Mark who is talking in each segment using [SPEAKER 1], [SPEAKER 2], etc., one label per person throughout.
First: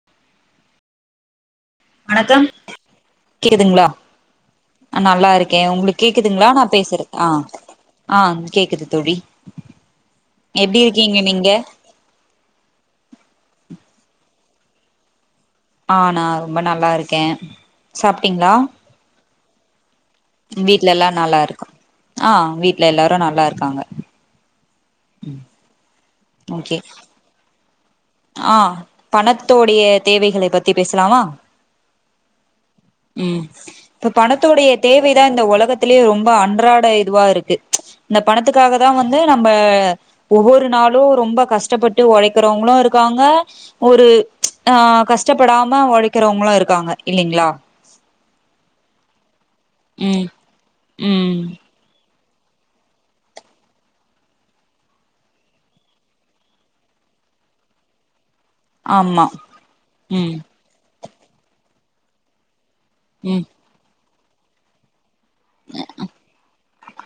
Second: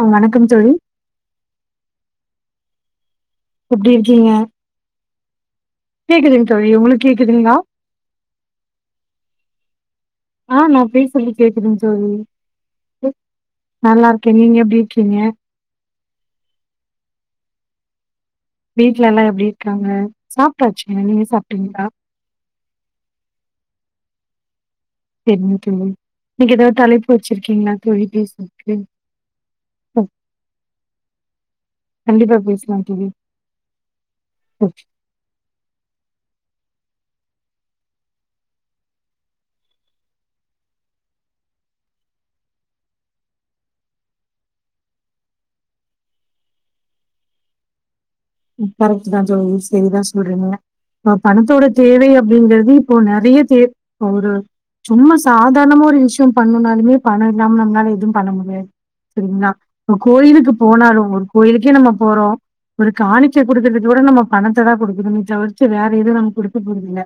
[SPEAKER 1] அஹ் வணக்கம் தோழி
[SPEAKER 2] வணக்கம் கேக்குதுங்களா
[SPEAKER 1] எப்டி இருக்கீங்க
[SPEAKER 2] நல்லா இருக்கே உங்களுக்கு
[SPEAKER 1] கேக்குதுங்
[SPEAKER 2] கேக்குதுங்களா நா
[SPEAKER 1] தோழி உங்களுக்கு
[SPEAKER 2] பேசுற ஆஹ்
[SPEAKER 1] கேக்குதுங்களா
[SPEAKER 2] ஆஹ் கேக்குது தோழி
[SPEAKER 1] ஆ நா
[SPEAKER 2] எப்டி இருக்கீங்க
[SPEAKER 1] பேசுறது
[SPEAKER 2] நீங்க
[SPEAKER 1] கேக்குதுங் தோழி நல்லா இருக்கே நீங்க எப்டி இருக்கீங்க
[SPEAKER 2] அஹ் நா ரொம்ப நல்லா இருக்கே சாப் டீங்களா
[SPEAKER 1] வீட்ல எல்லா எப்டி இருக்காங்க
[SPEAKER 2] வீட்ல
[SPEAKER 1] சாப்ட்டாச்சுங்க
[SPEAKER 2] எல்லா
[SPEAKER 1] நீங்க
[SPEAKER 2] நல்லா இருக்கு
[SPEAKER 1] சாப்ட்டீங்களா
[SPEAKER 2] ஆஹ் வீட்டுல எல்லாரு நல்லா இருக்காங்க
[SPEAKER 1] சேரிங்க ஓகேங்க நீங்க ஏதாவது தலைப்பு வச்சிருக்கீங்களா
[SPEAKER 2] ஆஹ்
[SPEAKER 1] பேசறதுக்கு
[SPEAKER 2] பணத்தோடைய தேவைகளை பத்தி பேசலாமா
[SPEAKER 1] கண்டிப்பா பேசலாம் தோழி
[SPEAKER 2] உம் இப்ப பணத்தோடைய தேவைதான் இந்த உலகத்திலேயே ரொம்ப அன்றா ட இதுவா இருக்கு இந்த பணத்துக்காக தா வந்து நம்ம ஒவ்வொரு நாளு ரொம்ப கஷ்டப்பட்டு உழைக்கிறவங்களு இருக் காங்க ஒரு அஹ் கஷ்டப்படாம உழைக்கிறவங்களு இருக்காங்க இல்லைங்களா
[SPEAKER 1] உம் கரெக்ட் தான் தோழி செரிதா
[SPEAKER 2] ம்
[SPEAKER 1] சொல்றிங்க அ
[SPEAKER 2] ம்
[SPEAKER 1] பணத்தோட தேவை அப்டிங்கிறது இப்போ நெறைய தே இப்ப ஒரு சும்மா சாதாரணமா ஒரு விஷயம் பண்ணுனாலுமே பணம் இல்லாம நம்மளால எதுவு பண்ண முடியாது
[SPEAKER 2] ஆமா
[SPEAKER 1] செரிங்களா
[SPEAKER 2] ம்
[SPEAKER 1] கோயிலுக்கு போனாலு ஒரு கோயிலுக்கே நம்ம போறோ ஒரு காணிக்க
[SPEAKER 2] ம்
[SPEAKER 1] குடுக்குறது கூட நம்ம பணத்த தா குடுக்கணு தவிர்த்து வேற இது நமக்கு குடு கொடுக்கல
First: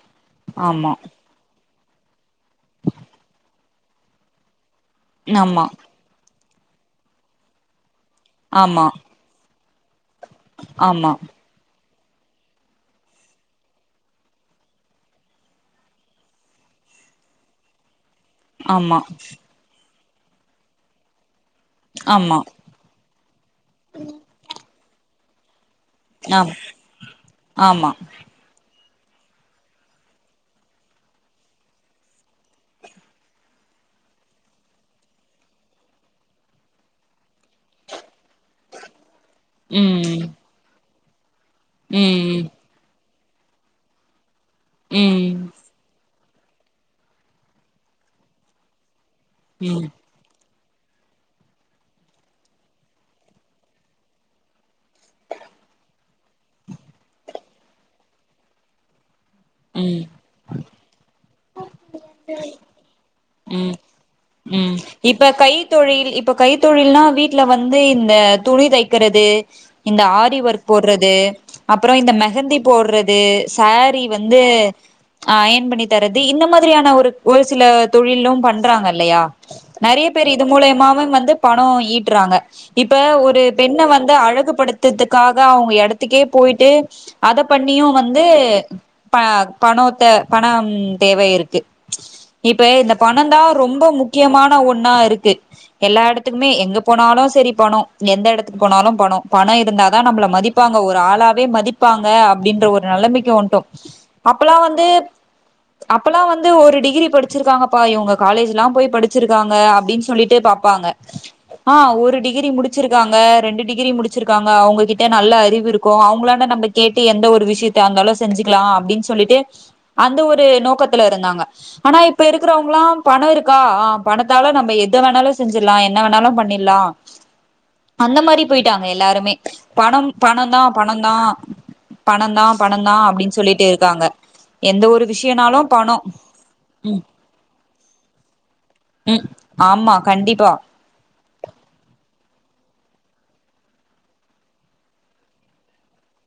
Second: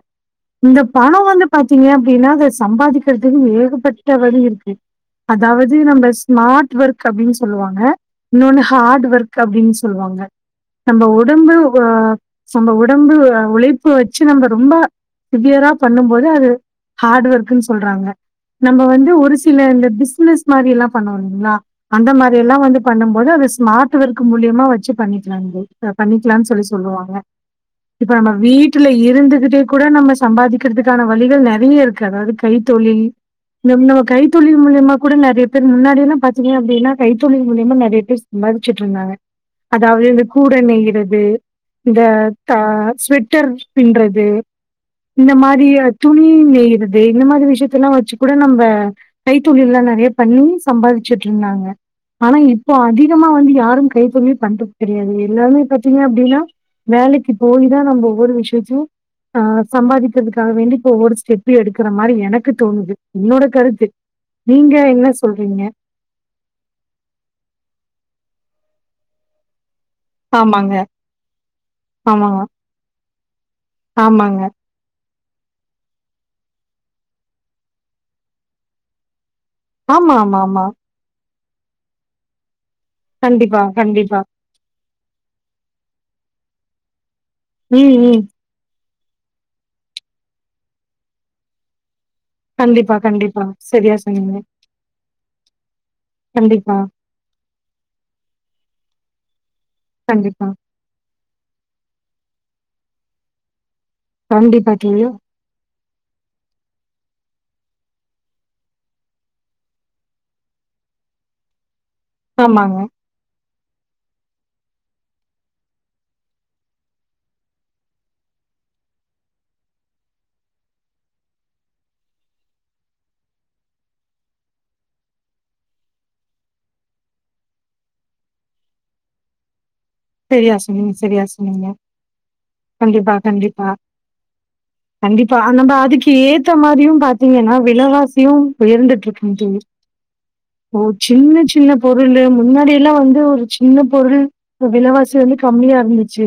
[SPEAKER 1] இந்த
[SPEAKER 2] ஆமா
[SPEAKER 1] பணம் வந்து பாத் த்தீங்க அப்டின்னா அத சம்பாதிக்கிறதுக்கு ஏகப்பட்ட வழி இருக்கு அதாவது நம்ம மார்ட் ஒர்க் அப்டின்னு சொல்லுவாங்க இன்னோன்னு
[SPEAKER 2] ஆமா
[SPEAKER 1] ஹார்ட் ஒர்க் அப்டின்னு சொல்லுவாங்க நம்ம
[SPEAKER 2] ஆமா
[SPEAKER 1] உடம்பு ஓ நம்ப உடம்பு உழைப்பு வச்சி நம்ம ரொம்ப சிவியரா பண்ணும் போது அது ஹார்ட் ஒர்க்கன்னு சொல்றாங்க நம்ம
[SPEAKER 2] ஆமா
[SPEAKER 1] வந்து ஒரு சில இந்த பிஸ் னஸ் மாரிலா பண்ணமுடியுங்களா அந்த
[SPEAKER 2] ஆமா
[SPEAKER 1] மாரி
[SPEAKER 2] ஆமா
[SPEAKER 1] எல்லா வந்து பண்ணும் போது அது ஸ்மார்ட்வொர்க் மூலியமா வச்சு பண்ணி நாங்க பண்ணிக்கலாம்
[SPEAKER 2] ஆம்
[SPEAKER 1] சொல்லி சொல்லுவாங்க
[SPEAKER 2] ஆமா
[SPEAKER 1] இப்ப நம்ம வீட் வீட்டுல இருந்துகிட்டே கூட நம்ம சம்பாதிக்கிறதுக்கான வழிகள் நெறைய இருக்கு அதாவது கைத்தொழில் நம்-நம்ம கைத்தொழில் மூலியமா கூட நெறைய பேர் முன்னாடில்லா பாத்தீங்க அப்டின்னா கைத்தொழில் மூலியமா நெறைய பேர் மதிச்சுட்டு இருந்தாங்க
[SPEAKER 2] ம்
[SPEAKER 1] அதாவது கூட நய்கிறது ஏ இந்த
[SPEAKER 2] ம்
[SPEAKER 1] தஸ் ர் பின்றறது இந்த
[SPEAKER 2] ம்
[SPEAKER 1] மாதிரிய துணி நெயறது இந்த மாதிரி விஷயத்த எல்லாம் வச்சு கூட நம்ம கைத்தூழில்
[SPEAKER 2] ம் ம்
[SPEAKER 1] எல்லாம் நிறைய பண்ணி சம்பாதிச்சுட்டு இருந்தாங்க ஆனா இப்போ அதிகமா வந்து யாரும் கைப்பம பண் தெரியாது எல்லாருமே பாத்தீங்க அப்படின்னா வேலைக்கு போய் தான் நம்ம ஒவ்வொரு விஷயத்தையும் ஆஹ் சம்பாதிக்கிறதுக்காக வேண்டிப்ப ஸ்டேட சடி
[SPEAKER 2] உம்
[SPEAKER 1] நீங்க
[SPEAKER 2] உம்
[SPEAKER 1] என்ன
[SPEAKER 2] இப்ப
[SPEAKER 1] சொல்றீங்க
[SPEAKER 2] கைத்தொழில் இப்ப கைத்தொழில்னா வீட்டுல வந்து இந்த துணி தைக்கிறது இந்த ஆரி ஒர்க்
[SPEAKER 1] ஆமாங்க
[SPEAKER 2] போடுறது அப்புறம் இந்த
[SPEAKER 1] ஆமாங்க
[SPEAKER 2] மெஹந்தி போடுறது சாரீ வந்து
[SPEAKER 1] ஆமாங்க
[SPEAKER 2] ஆஹ் ஏன் பண்ணி தரது இந்த மாதிரி மாதிரியான ஒரு ஒரு சில தொழிலும் பண்றாங்க இல்லையா நிறைய
[SPEAKER 1] ஆமா
[SPEAKER 2] பேர்
[SPEAKER 1] ஆமா
[SPEAKER 2] இது
[SPEAKER 1] ஆமா
[SPEAKER 2] மூலியமாவ வந்து பணம் ஈட்டுறாங்க இப்ப ஒரு
[SPEAKER 1] கண்டிப்பா
[SPEAKER 2] பெண்ண வந்து
[SPEAKER 1] கண்டிப்பா
[SPEAKER 2] அழகுபடுத்த த்துக்காக அவங்க இடத்துக்கே போயிட்டு அத
[SPEAKER 1] ம்
[SPEAKER 2] பண்ணியும்
[SPEAKER 1] ம்
[SPEAKER 2] வந்து ப பணத்தை பணம் தேவை இருக்கு க இப்ப இந்த
[SPEAKER 1] கண்டிப்பா
[SPEAKER 2] பணம
[SPEAKER 1] கண்டிப்பா
[SPEAKER 2] தான் ரொம்ப
[SPEAKER 1] சரியா சொன்னீங்க
[SPEAKER 2] முக்கியமான ஒண்ணா இருக்கு எல்லா இடத்துக்குமே
[SPEAKER 1] கண்டிப்பா,
[SPEAKER 2] எங்க போனாலும் சரி பணம் எந்த இடத்துக்கு போனாலும் பணம் பணம் இருந்தா தான் நம்மளை
[SPEAKER 1] கண்டிப்பா,
[SPEAKER 2] மதிப்பாங்க ஒரு ஆளாவே மதிப்பாங்க அப்படின்ற ஒரு நிலைமைக்கு ஒட்டும்
[SPEAKER 1] கண்டிப்பா தெரியோ
[SPEAKER 2] அப்பல்லாம் வந்து ஒரு டிகிரி படிச்சிருக்காங்கப்பா இவங்க காலேஜ் எல்லாம் போய் படிச்சிருக்காங்க அப்படின்னு சொல்லிட்டு பாார்பப்பாங்க ஆஹ் ஒரு டிகிரி
[SPEAKER 1] ஆமாங்க.
[SPEAKER 2] முடிச்சிருக்காங்க ரெண்டு டிகிரி முடிச்சிருக்காங்க அவங்ககிட்ட நல்ல அறிவு இருக்கும் அவங்களான நம்ம கேட்டு எந்த ஒரு விஷயத்த அந்த அளவு செஞ்சுக்கலாம் அப்படின்னு சொல்லிட்டு அந்த ஒரு நோக்கத்தை த்துல இருந்தாங்க ஆனா இப்ப இருக்கிறவங்காம் பணம் இருக்கா பணத்தாலும் நம்ம எத வேணாலும் செஞ்சிடலாம் என்ன வேணாலும் பண்ணிடலாம் அந்த மாதிரி போயிட்டாங்க எல்லாருமே பணம் பணம்
[SPEAKER 1] சரியா
[SPEAKER 2] தான்
[SPEAKER 1] சொன்னீங்க,
[SPEAKER 2] பண
[SPEAKER 1] சரியா
[SPEAKER 2] தான்
[SPEAKER 1] சொன்னீங்க.
[SPEAKER 2] பணம தான் பணம தான்
[SPEAKER 1] கண்டிப்பா,
[SPEAKER 2] அப்படின்னு சொல்லிட்டு
[SPEAKER 1] கண்டிப்பா,
[SPEAKER 2] இருக்காங்க எந்த ஒரு
[SPEAKER 1] கண்டிப்பா.
[SPEAKER 2] விஷயனாலும்
[SPEAKER 1] நம்ம அதுக்கு ஏத்த மாரியும் பாத்தீங்கன்னா வெலவாசியும் உயர்ந்துட்டு
[SPEAKER 2] ம்
[SPEAKER 1] இருக்கு
[SPEAKER 2] ஆமா கண்டிப்பா
[SPEAKER 1] சின்ன சின்ன பொருள் முன்னாடிய இல்ல வந்து ஒரு சின்ன பொருள் இப்ப விலவாசி வந்து கம்மியா இருந்துச்சு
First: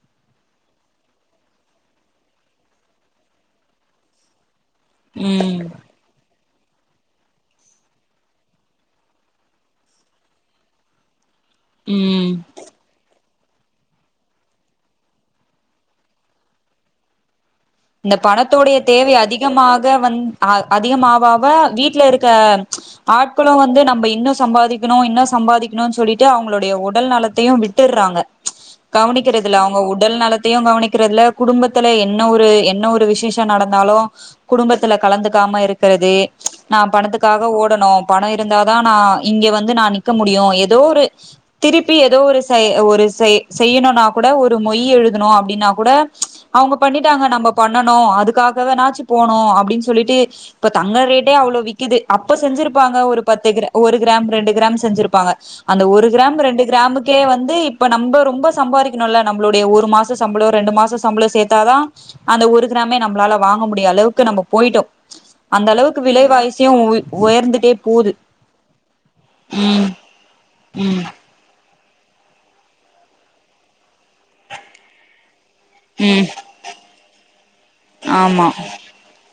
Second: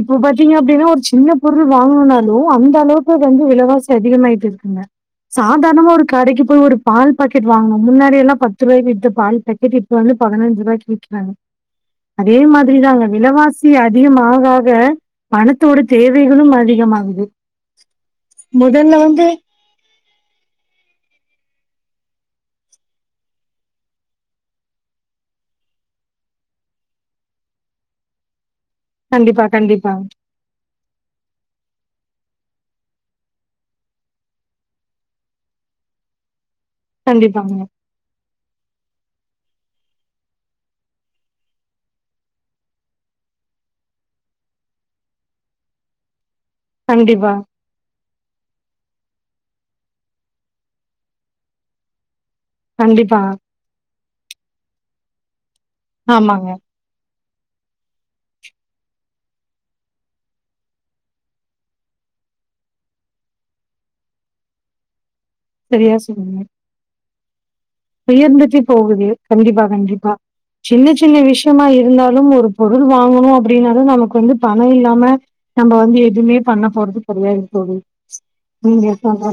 [SPEAKER 1] இப்போ பாத்தீங்க அப்படின்னா ஒரு சின்ன பொருள் வாங்குனாலும் அந்த அளவுக்கு அது வந்து விலவாசி அதிகமாயிட்டுது
[SPEAKER 2] ம்
[SPEAKER 1] சாதாரணமா ஒரு கடக்கு இப்ப ஒரு பால் பாக்கெட் வாங்கணும் முன்னாடிய எல்ல பத்து ரூபாய்க்கு விட்ட பால் பாக்கெட் இப்ப வந்து பதினஞ்ச ரூபாய்க்க விற்கிறாங்க
[SPEAKER 2] ம்
[SPEAKER 1] அதே மாதிரிதாங்க விலவாச சி அதிகமாகாக பணத்தோட தேவைகளும் அதிகமாகுது
[SPEAKER 2] இந்த பணத்தோடைய
[SPEAKER 1] முதல்ல
[SPEAKER 2] தேவை
[SPEAKER 1] வந்து
[SPEAKER 2] அதிகமாக வந் அதிகமாவாவ வீட்டுல இருக்க ஆட்களும் வந்து நம்ம இன்னும் சம்பாதிக்கணும் இன்னும் சம்பாதிக்கணும்னு சொல்லிட்டு அவங்களுடைய உடல் நலத்தையும் விட்டுறாங்க
[SPEAKER 1] கண்டிப்பா
[SPEAKER 2] கவனிக்கிறதுல அவங்க
[SPEAKER 1] கண்டிப்பா
[SPEAKER 2] உடல் நலத்தையும் கவனிக்கிறதுல குடும்பத்துல என்ன என்ன ஒரு என்ன ஒரு விசேஷம் நடந்தாலும் குடும்பத்துல கலந்துக்காம இருக்கிறது நான் பணத்துக்காக
[SPEAKER 1] கண்டிப்பாங்க
[SPEAKER 2] ஓடணும் பணம் இருந்தாதான் நான் இங்க வந்து வந்து நான் நிக்க முடியும் ஏதோ ஒரு திருப்பி ஏதோ ஒரு ஒரு செய் செய்யணும்னா கூட ஒரு மொய் எழுதணும் அப்டின்னா கூட அவங்க பண்ணிட்டாங்க
[SPEAKER 1] கண்டிப்பா
[SPEAKER 2] நம்ம பண்ணனும் அதுக்காகவேனாச்சு போணும் அப்படின்னு சொல்லிட்டு இப்ப தங்க ரேட்டே அவ்ளோ விக்குது அப்ப செஞ்சிருப்பாங்க
[SPEAKER 1] கண்டிப்பா
[SPEAKER 2] ஒரு பத்து எக்க ஒரு கிராம் ரெண்டு கிராம் செஞ்சிருப்பாங்க அந்த ஒரு கிராம்
[SPEAKER 1] ஆமாங்க
[SPEAKER 2] ரெண்டு கிராமக்கு வந்து இப்ப நம்ம ரொம்ப சம்பாதிக்கணும்ல நம்மளுடைய ஒரு மாசம் சம்பளம் ரெண்டு மாசம் சம்பளம் சேத்தாதான் அந்த ஒரு கிராமே நம்மளால வாங்க முடிய அளவுக்கு நம்ம போயிட்டோம் அந்த
[SPEAKER 1] சரியா
[SPEAKER 2] அளவுக்கு விலை
[SPEAKER 1] சொன்னீங்க
[SPEAKER 2] வாயிசியும் உயர்ந்துட்டே போது
[SPEAKER 1] உயர்ந்துட்டு போகுது கண்டிப்பா
[SPEAKER 2] ம்
[SPEAKER 1] கண்டிப்பா சின்ன
[SPEAKER 2] ம்
[SPEAKER 1] சின்ன விஷயமா இரு இருந்தாலும் ஒரு பொருள் வாங்கணும் அப்படின்னால நமக்கு வந்து பணம் இல்லாம நம்ம வந்து
[SPEAKER 2] ம்
[SPEAKER 1] எதுவுமே பண்ண போறது கெடையாது சொல்ல
[SPEAKER 2] ஆமா
[SPEAKER 1] நீங்க சொல்ற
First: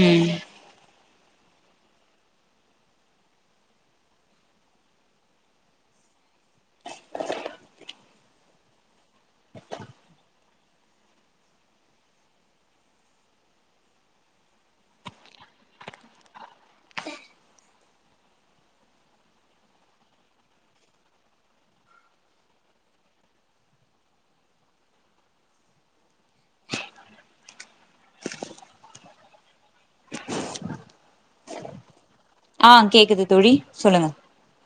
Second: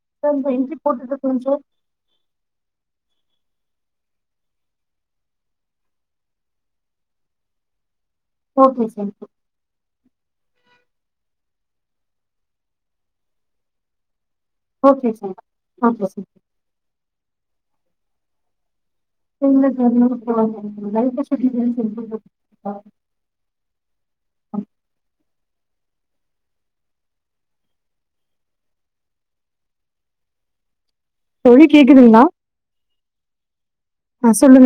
[SPEAKER 2] ம்
[SPEAKER 1] கூட்டுது தெஞ்சு ஓகே சரி
[SPEAKER 2] [inaudible]
[SPEAKER 1] ஓகே சார் ஓகே சய [inaudible]
[SPEAKER 2] [inaudible] [inaudible] [unintelligible]
[SPEAKER 1] தோழி கேக்குதுங்களா
[SPEAKER 2] ஆஹ் கேக்குது தோழி சொல்லுங்க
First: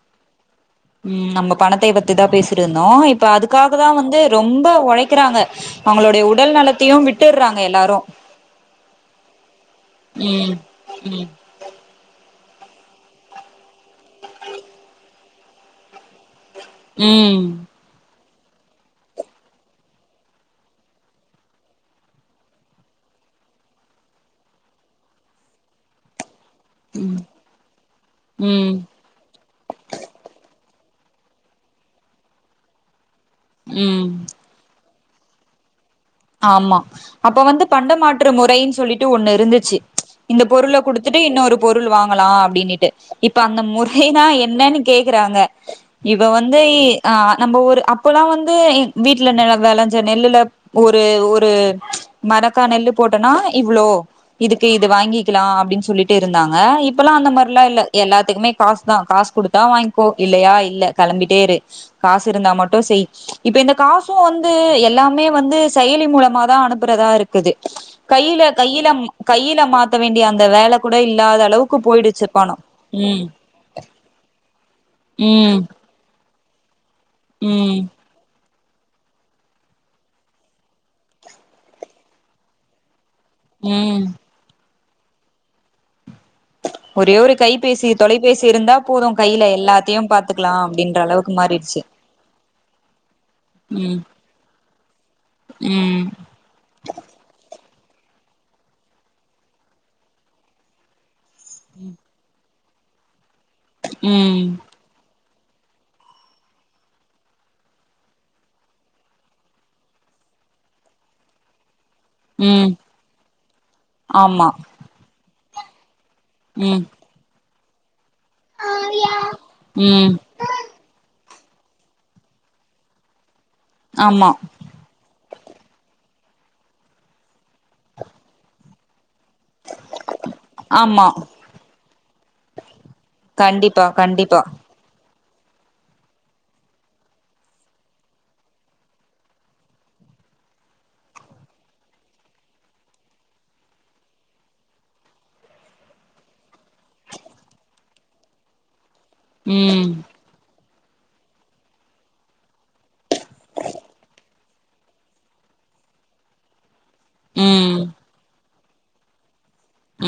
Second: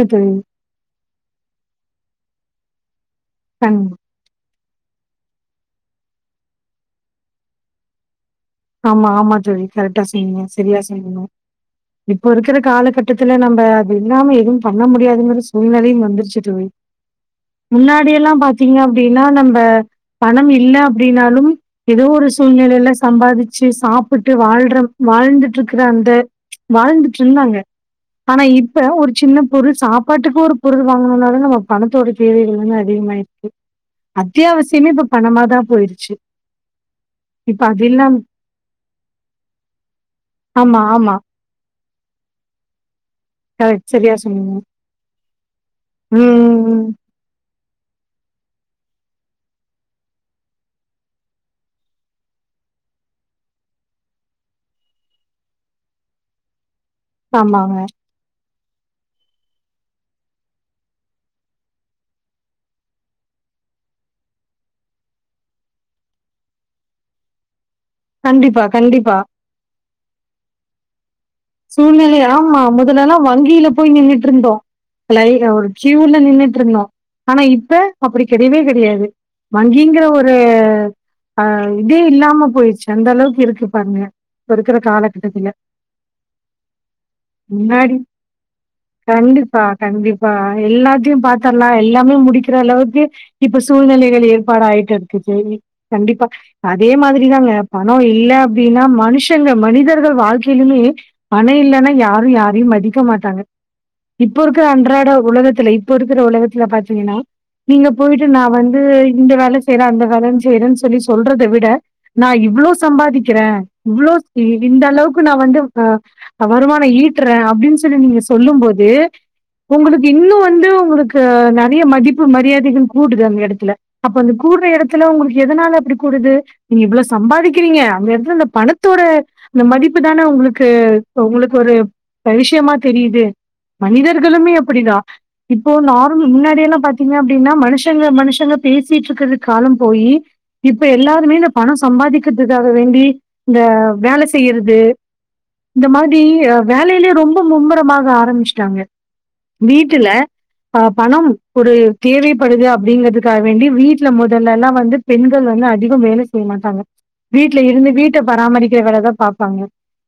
[SPEAKER 1] உம்
[SPEAKER 2] உம் நம்ம பணத்த பத்திதான் பேசிருந்தோம் இப்ப அதுக்காக
[SPEAKER 1] கண்
[SPEAKER 2] தான் வந்து ரொம்ப உழைக்கிறாங்க அவங்களுடைய உடல் நலத்தையும் விட்டுடுறாங்க எல்லாரும்
[SPEAKER 1] ஆமா ஆமா ஜோழி கரெக்டா செய்யணும் சரியா
[SPEAKER 2] ம்
[SPEAKER 1] செய்யணும் இப்ப இருக்கிற காலகட்டத்துல நம்ப அது இல்லாம எதுவும் பண்ண முடியாதுங்கிற சூழ்நிலையும் வந்துருச்சு
[SPEAKER 2] ம்
[SPEAKER 1] முன்னாடி எல்லாம் பா்த்தீங்க அப்படின்னா நம்ம பணம் இல் அப்படனாலும் ஏதோ ஒரு சூழ்நிலையில சம்பாதி வ சாப்பிட்டு வாழ்ற வாழ்ந்துட்டு இருக்கற அந்த வாழ்ந்துட்டு இருந்தாங்க ஆனா
[SPEAKER 2] ம்
[SPEAKER 1] இப்ப ஒரு சின்ன பொருள் சாப்பாட்டுக்கு ஒரு புருதுவாங்கனதுனால நம்ம பணத்தோட தேவைகள் வந்து அதிகமாய
[SPEAKER 2] ம்
[SPEAKER 1] அத்தியாவசியமே ப பணமா தான் போயிிருும்
[SPEAKER 2] ஆமா அப்ப வந்து பண்ட
[SPEAKER 1] இல்லாம்
[SPEAKER 2] மாற்று மு பைனு சொல்லிட்டு ஒன்னு இருந்துச்சு இந்த பொருளை
[SPEAKER 1] ஆமா ஆமா
[SPEAKER 2] குடுத்துட்டு இன்னொரு பொருள் பொருள் வாங்கலாம் அப்படினுட்டு இப்ப அந்த
[SPEAKER 1] கரெக்ட் சரியா
[SPEAKER 2] முறைனா
[SPEAKER 1] சொன்னீங்க
[SPEAKER 2] என்னன்னு கேக்குறாங்க இவ வந்து
[SPEAKER 1] ம்
[SPEAKER 2] ஆஹ் நம்மப ஊரு அப்போல்லாம் வந்து வீட்டுல நில விளஞ்ச நெல்லுல ஒரு ஒரு மரக்கா நெல்லு போட்டோனா இவ்ளோ இதுக்கு இது வாங்கிக்கலாம் அப்படின்னு சொல்லிட்டு இருந்தாங்க இப்பலாம் அந்த மாதிரிிலாம்
[SPEAKER 1] ஆமாங்க
[SPEAKER 2] இல்ல எல்லாத்துக்குமே காசு தான் காசு கொடுத்தா வாங்கிக்கோ இல்லையா இல்ல கிளம்பிட்டே இரு காசு இருந்தா மட்டும் செய் இப்ப இந்த காசும் வந்து எல்லாமே வந்து செயலி மூலமா தான் அனுப்புறதா இருக்குது கையில
[SPEAKER 1] கண்டிப்பா
[SPEAKER 2] கையில
[SPEAKER 1] கண்டிப்பா
[SPEAKER 2] கையில மாத்த வேண்டிய அந்த வேலை கூட இல்
[SPEAKER 1] சூழ்நிலை ஆ முதலல்லாம்
[SPEAKER 2] ம்
[SPEAKER 1] வங்கியில போய் நின்ட்டு இருந்தோம் லைனா
[SPEAKER 2] ம்
[SPEAKER 1] ஒரு சியூர்ல நின்ட்டு விட்றனும் ஆனா இப்ப
[SPEAKER 2] ம்
[SPEAKER 1] அப்டி கெடையவே கெடை யாது வங்கிங்கிற ஒரு அஹ இதே இல்லாம போயிச்சு எந்த அளவுக்கு இருக்கு பாருங்க
[SPEAKER 2] ம்
[SPEAKER 1] இப்பயிருக் கற காலகட்டத்துல
[SPEAKER 2] ஒரே ஒரு கைபேசி
[SPEAKER 1] முன்னாடி
[SPEAKER 2] தொலைபேசி இருந்தா போது கையில
[SPEAKER 1] கண்டிப்பா
[SPEAKER 2] எல்லாத்தையு
[SPEAKER 1] கண்டிப்பா
[SPEAKER 2] பாத்துக்கலா அப்டின்ற
[SPEAKER 1] எல்லாத்தையும்
[SPEAKER 2] அளவுக்கு
[SPEAKER 1] பாத்தரலாம்
[SPEAKER 2] மாறிடுச்சு
[SPEAKER 1] எல்லாமே முடிக்கிற அளவுக்கு இப்ப
[SPEAKER 2] ம்
[SPEAKER 1] சூழ்நிலைகள் ஏற்பாடாயிட்டு இருக்கு சரி
[SPEAKER 2] ம்
[SPEAKER 1] கண்டிப்பா அதே மாதிரிதாங்க பணம் இல்ல அப்டின்னா மனுஷங்க மனிதர்கள் வாழ்க்கையிலுமே பணம் இல்லனா யாருயார் மதிக்க மாட்டாங்க இப்ப
[SPEAKER 2] ம்
[SPEAKER 1] இருக்க அன்றாட உலகத் இப்ப இருக்கிற உலகத்துல பாத்தீங்கன்னா நீங்க போயிட்டு நான் வந்து இந்த வேலை செய்றேன் அந்த வேலை செய்றேன்னு சொல்லி சொல்றத விட நான் இவ்ளோ
[SPEAKER 2] ம்
[SPEAKER 1] சம்பாதிக்கிறேன் இவ்ளோ
[SPEAKER 2] ஆமா
[SPEAKER 1] இந்த அளவுக்கு நான் வந்து ஹ
[SPEAKER 2] ம்
[SPEAKER 1] வருமானம் ஈட்டுறேன் அப்படின் [unintelligible] சொல்லும் போது உங்களுக்கு
[SPEAKER 2] ம்
[SPEAKER 1] இன்னும் வந்து உங்களுக்கு நறைய மதிப்பு மரியாதைகள் கூடுது அந்த எடத் அப்ப
[SPEAKER 2] ஆமா
[SPEAKER 1] அந்த கூடுற எடத்துல உங்களுக்கு எதனால அப்டி கூடுது நீங்க இவ்ளோ சம்பாதிக்கிறீங்க அந்த இடத்துல அந்த பணத்தோட இந்த மதிப்பு தான உங்களுக்கு
[SPEAKER 2] ஆமா
[SPEAKER 1] உங்களுக்கு ஒரு எப்ப விஷயமா தெ தெரியுது
[SPEAKER 2] கண்டிப்பா கண்டிப்பா
[SPEAKER 1] மனிதர்களுமே அப்டிதான் இப்போ நர்மல் முன்னாடிய எல்லாம் பாத்தீங்க அப்படின்னா மனுஷங்க மனுஷங்க பேசிட்டு இருக்கிறது காலம் போய் இப்ப எல்லாருமே இந்த பணம் சம்பாதிக்கிறதுக்காக வேண்டி இந்த வேலை செய்றது இந்த மாரி வேலையிலயே ரொம்ப மும்முரமாக ஆரம்சிட்டாங்க
[SPEAKER 2] ம்
[SPEAKER 1] வீட்டுல அஹ பணம் ஒரு தேவைப்படுது அப்டின்றதுக்காக வேண்டி வீட்டுல முதல்ல எல்லாம் வந்து பெண்கள் வந்து அதிகம் வேலை செய்ய மாட்டாங்க வீட்டு்ல
[SPEAKER 2] ம்
[SPEAKER 1] இருந்து வீட்டை பராமரிக் ருக்கர வேலை தான் பாப்பாங்க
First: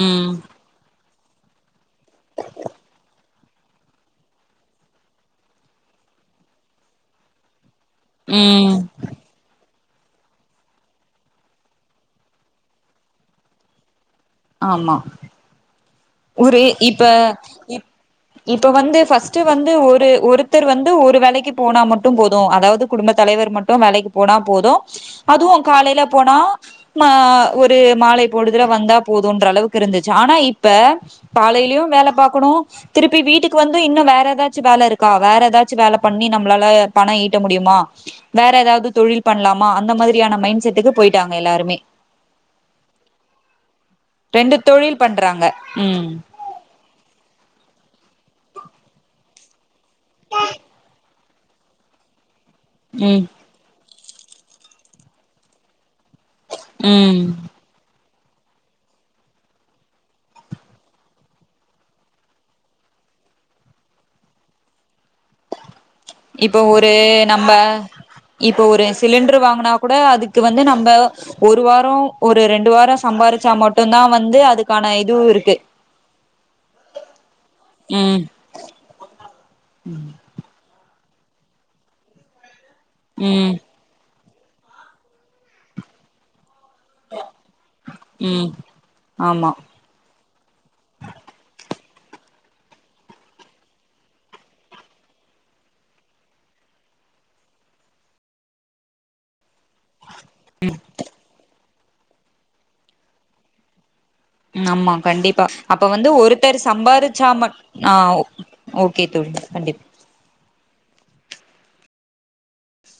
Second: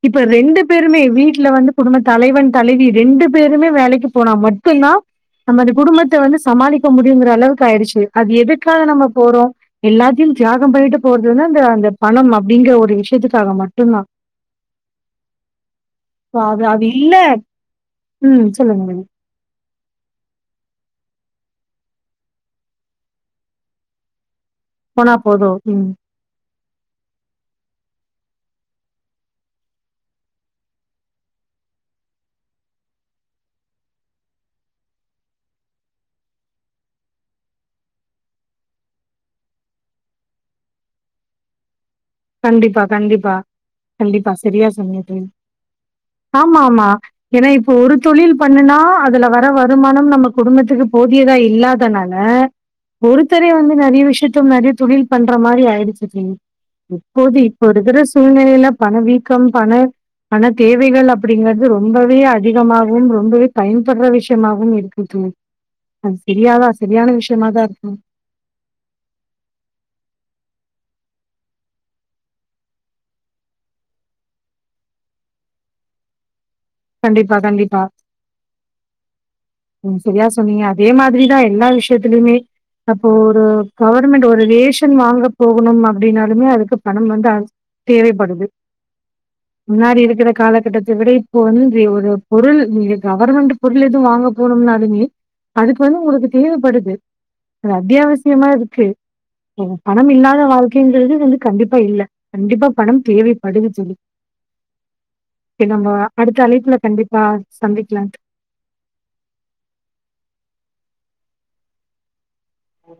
[SPEAKER 2] ம்
[SPEAKER 1] இப்பரெண்டு பேருமே வீட்டு வீட்ல வந்து குடும்ப தலைவன் தலைவி ரெண்டு ரெண்டு பேரும் வேலைக்கு போனா மட்டும் தான் நாம அந்த குடும்பத்தை வந்து சமாளிக்க முடியும் அளவுக்கு ஆயிடுச்சு அது
[SPEAKER 2] ம்
[SPEAKER 1] எதுக்காக நம்ம போறோம் எல்லாத்தையும் தியாகம் பண்ணிட்டு போறதுன்னாது இந்த அந்த பணம் அப்படிங்கிற ஒரு விஷயத்துக்காக மட்டும்தான்
[SPEAKER 2] ஆமா
[SPEAKER 1] சோ
[SPEAKER 2] ஒரு
[SPEAKER 1] அது அது
[SPEAKER 2] இப்ப
[SPEAKER 1] இல்ல ம்
[SPEAKER 2] இப்ப
[SPEAKER 1] சொல்லுங்க
[SPEAKER 2] வந்து
[SPEAKER 1] மேடம்.
[SPEAKER 2] பஸ்ட் வந்து ஒரு ஒருத்தர் வந்து ஒரு வேலைக்கு போனா மட்டும் போதும் அதாவது குடும்ப தலைவர் மட்டும் வேலைக்கு போனா போதும்
[SPEAKER 1] போனா போதும்.
[SPEAKER 2] அதுவும்
[SPEAKER 1] ம்.
[SPEAKER 2] காலைல போனா ஒரு மாலை பொழுதுல வந்தா போதும்யின்ற அளவுக்கு இருந்துச்சு ஆனா இப்ப இப்ப காலையிலயும் வேலை பார்க்கணும் திருப்பி வீட்டுக்கு வந்து இன்னும் வேற ஏதாச்சும் வேலை இருக்கா வேற ஏதாச்சும் வேலை பண்ணி நம்மளால பணம் ஈட்ட முடியுமா வேற ஏதாவது தொழில் பண்ணலாமா அந்த மாதிரியான மைண்ட் செட்டுக்கு போயிட்டாங்க எல்லாருமே
[SPEAKER 1] கண்டிப்பா கண்டிப்பா கண்டிப்பா
[SPEAKER 2] ரெண்டு
[SPEAKER 1] சரியா சொன்னிங்க
[SPEAKER 2] தொழில்
[SPEAKER 1] தோழி
[SPEAKER 2] பண்றாங்க ம்
[SPEAKER 1] ஆமா ஆமா ஏன்னா இப்போ ஒரு தொழில் பண்ணுனா அதுல வர வரு மானம் நம்ம குடும்பத்துக்கு போது புதியதா இல்லாதனால
[SPEAKER 2] ம்
[SPEAKER 1] ஒருத்தர வந்து நிறைய விஷயம் த்தும் தொழில் பண்ற மாரி ஆயிடுச்சு புத்து ம் போதி பொடுகரஸ் சூழ்நிலையில பணவீக்கம் பண பண தேவைகள் அப்படிங்கறிறது ரொம்பவே அதிகமாகவும் ரொம்பவே பயன்படுற விஷயமாகவும் இருக்குது
[SPEAKER 2] இப்ப ஒரு நம்ம இப்ப ஒரு சிலிண்டரு வாங்கனா கூட அதுக்கு வந்து நம் நம்ம ஒரு வாரம் ஒரு ரெண்டு வாரம் சம்பாரிச்சா மட்டும் தான் வந்து அதுக்கான இதுவும் இருக்கு
[SPEAKER 1] கண்டிப்பா கண்டிப்பா
[SPEAKER 2] ம்
[SPEAKER 1] உம் சரியா சொன்னீங்க அதே மாதிரிதான் எல்லா விஷயத்துலயுமே அப்ப ஒரு
[SPEAKER 2] ம்
[SPEAKER 1] பவர் உம்மெண்ட் ஒரு ரேஷன் வாங்க போகணும் அப்படின்னாலுமே அதுக்கு பணம் வந்து தேவைப்படுது
[SPEAKER 2] ம் ஆமா
[SPEAKER 1] முன்னாடி இருக்கிற காலகட்டத்தை விட உம்றி ஒரு பொருள் நீங்க கவர்மெண்ட் பொருள் எதுவும் வாங்க போனம்னாலுமே அதுக்கு வந்து உங்களுக்கு தேவைப்படுது அத்தியாவசியமா இருக்கு ம் இல்லாத வாழ்க்கைங்கிறது வந்து கண்டிப்ப இப்ப இல்ல கண்டிப்பா பணம் தேவைப்படுது சொலி
[SPEAKER 2] ம் ஆமா கண்டிப்பா அப்ப வந்து
[SPEAKER 1] அடுத்த
[SPEAKER 2] ஒருத்தர்
[SPEAKER 1] அழைப்புல கண்டிப்பா
[SPEAKER 2] சம்பாதிச்சாம ஆ
[SPEAKER 1] சந்திக்கலாம்.
[SPEAKER 2] ஓகே தோழி கண்டிப்ப
[SPEAKER 1] ஹ